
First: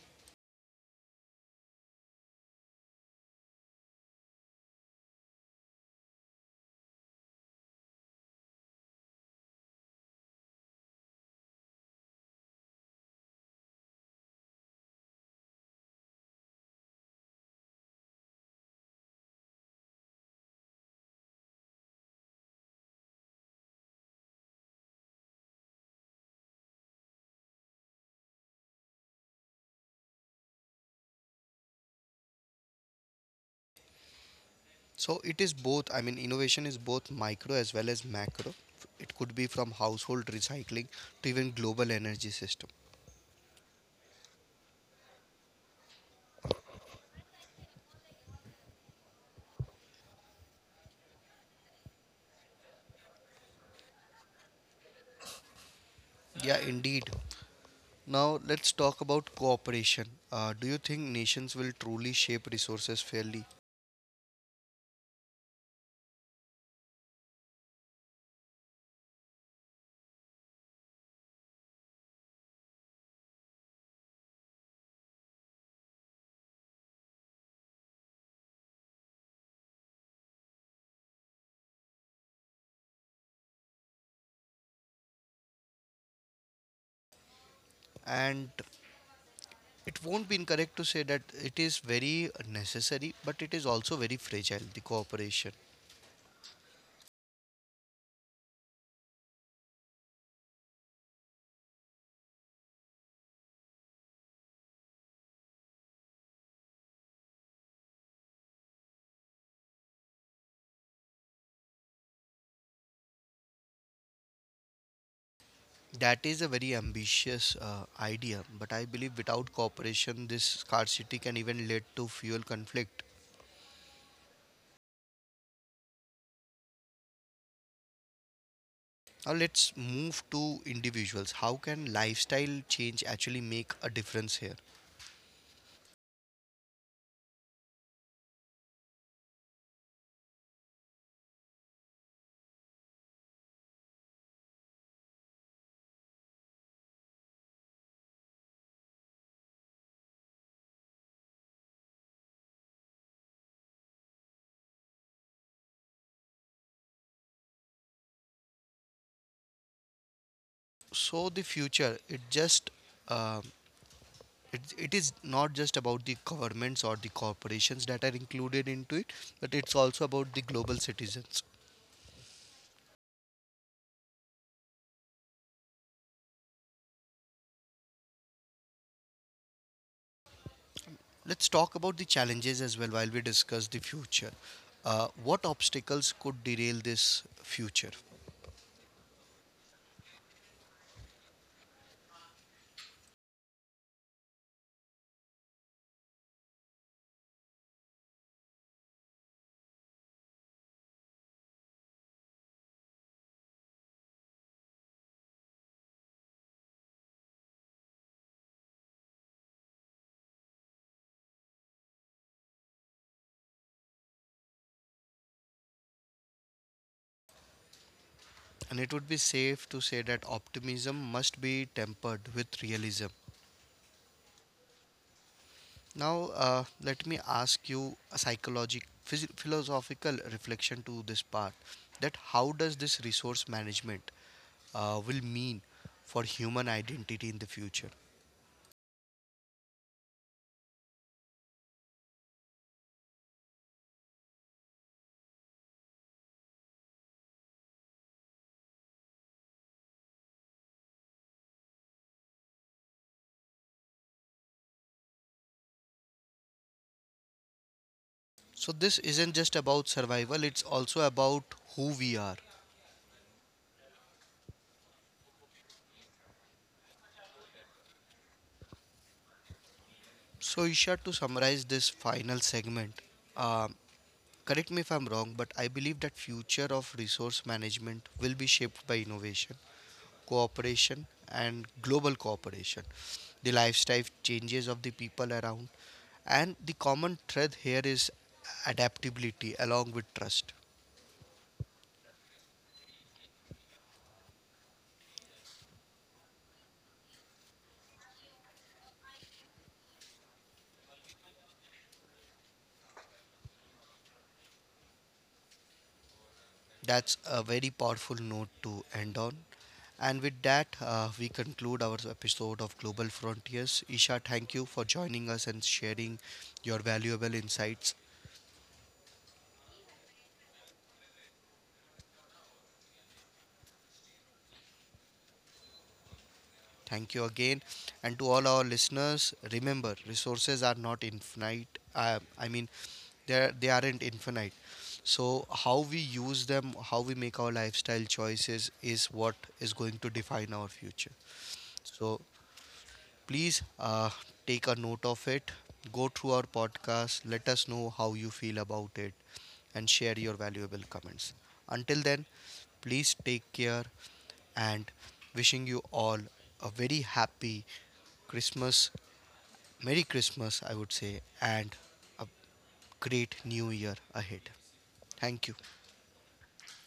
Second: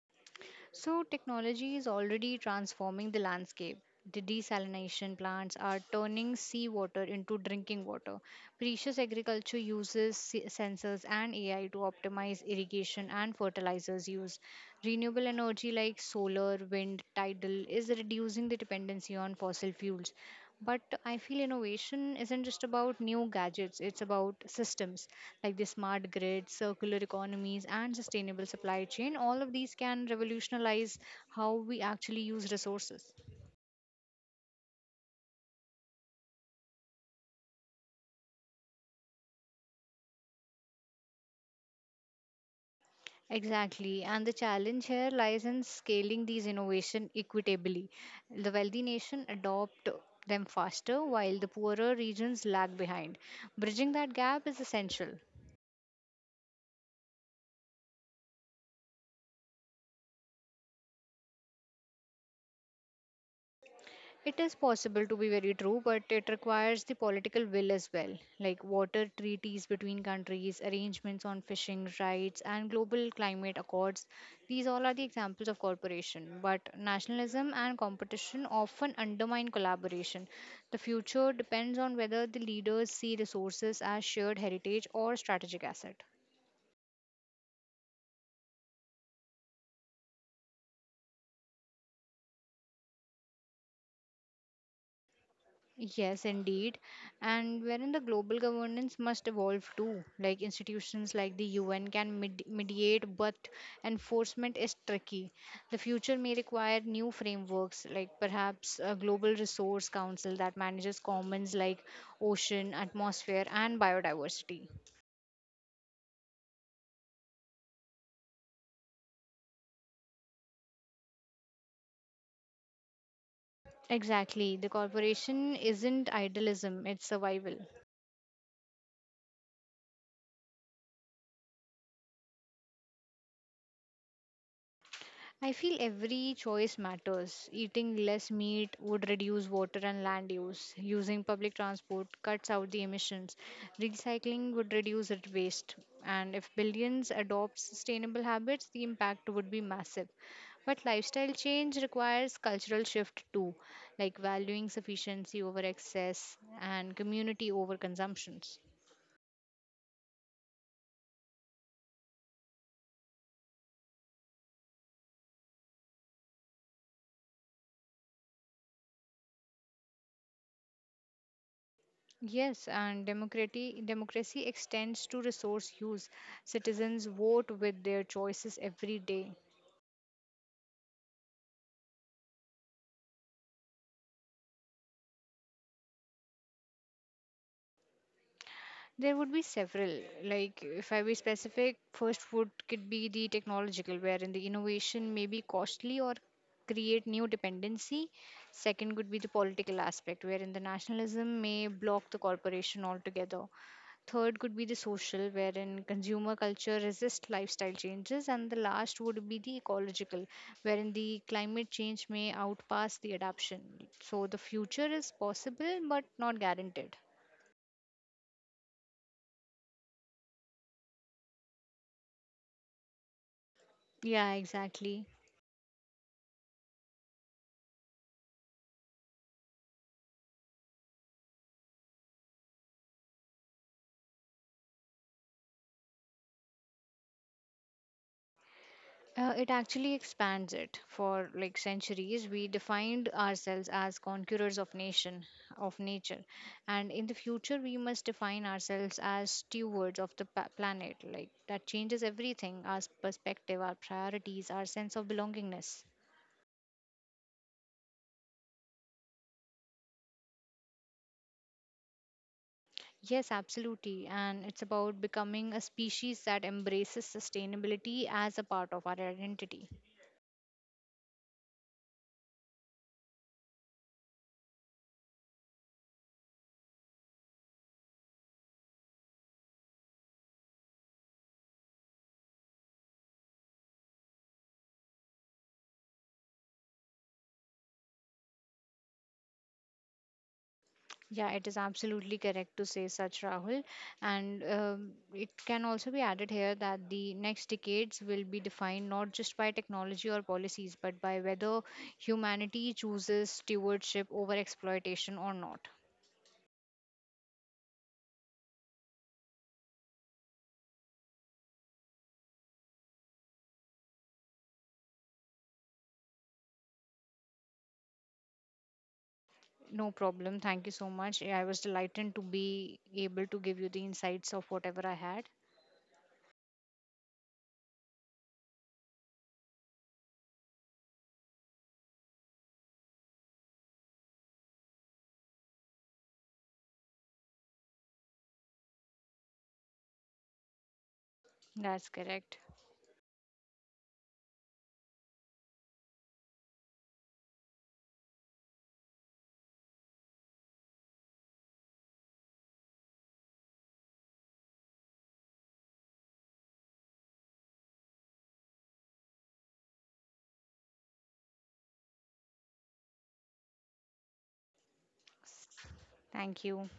So, technology is already transforming the landscape. The desalination plants are turning seawater into drinking water. Precious agriculture uses sensors and AI to optimize irrigation and fertilizers use. Renewable energy like solar, wind, tidal is reducing the dependency on fossil fuels. But I feel innovation isn't just about new gadgets, it's about systems like the smart grid, circular economies, and sustainable supply chain. All of these can revolutionize how we actually use resources.
So it is both, I mean, innovation is both micro as well as macro. It could be from household recycling to even global energy system.
Exactly, and the challenge here lies in scaling these innovation equitably. The wealthy nation adopt them faster while the poorer regions lag behind. Bridging that gap is essential.
Yeah, indeed. Now let's talk about cooperation. Do you think nations will truly shape resources fairly?
It is possible to be very true, but it requires the political will as well, like water treaties between countries, arrangements on fishing rights, and global climate accords. These all are the examples of cooperation, but nationalism and competition often undermine collaboration. The future depends on whether the leaders see resources as shared heritage or strategic asset.
And it won't be incorrect to say that it is very necessary, but it is also very fragile, the cooperation.
Yes, indeed. And wherein the global governance must evolve too. Like institutions like the UN can mediate, but enforcement is tricky. The future may require new frameworks, like perhaps a global resource council that manages commons like ocean, atmosphere, and biodiversity.
That is a very ambitious idea, but I believe without cooperation, this scarcity can even lead to fuel conflict.
Exactly. The corporation isn't idealism, it's survival.
Now let's move to individuals. How can lifestyle change actually make a difference here?
I feel every choice matters. Eating less meat would reduce water and land use. Using public transport cuts out the emissions. Recycling would reduce it waste. And if billions adopt sustainable habits, the impact would be massive. But lifestyle change requires cultural shift too, like valuing sufficiency over excess and community over consumptions.
So the future, um it is not just about the governments or the corporations that are included into it, but it's also about the global citizens.
Yes, and democracy extends to resource use. Citizens vote with their choices every day.
Let's talk about the challenges as well while we discuss the future. What obstacles could derail this future?
There would be several. Like if I be specific, first would could be the technological, wherein the innovation may be costly or create new dependency. Second could be the political aspect, wherein the nationalism may block the corporation altogether. Third could be the social, wherein consumer culture resists lifestyle changes. And the last would be the ecological, wherein the climate change may outpace the adaptation. So the future is possible but not guaranteed.
And it would be safe to say that optimism must be tempered with realism.
Yeah, exactly.
Now, let me ask you a psychological, philosophical reflection to this part. That how does this resource management will mean for human identity in the future?
It actually expands it. For like centuries, we defined ourselves as conquerors of nation, of nature, and in the future, we must define ourselves as stewards of the planet. Like that changes everything: our perspective, our priorities, our sense of belongingness.
So this isn't just about survival; it's also about who we are.
Yes, absolutely, and it's about becoming a species that embraces sustainability as a part of our identity.
So, Isha, to summarize this final segment, um, correct me if I'm wrong, but I believe that future of resource management will be shaped by innovation cooperation and global cooperation, the lifestyle changes of the people around, and the common thread here is adaptability along with trust.
Yeah, it is absolutely correct to say such, Rahul. And it can also be added here that the next decades will be defined not just by technology or policies, but by whether humanity chooses stewardship over exploitation or not.
That's a very powerful note to end on. And with that, we conclude our episode of Global Frontiers. Isha, thank you for joining us and sharing your valuable insights.
No problem. Thank you so much. Yeah, I was delighted to be able to give you the insights of whatever I had.
Thank you again. And to all our listeners, remember resources are not infinite. I mean, they are not infinite. So, how we use them, how we make our lifestyle choices is what is going to define our future.
That's
So,
correct.
please take a note of it. Go through our podcast, let us know how you feel about it, and share your valuable comments. Until then, please take care and wishing you all a very happy Christmas, Merry Christmas, I would say, and a great new year ahead. Thank you.
Thank you.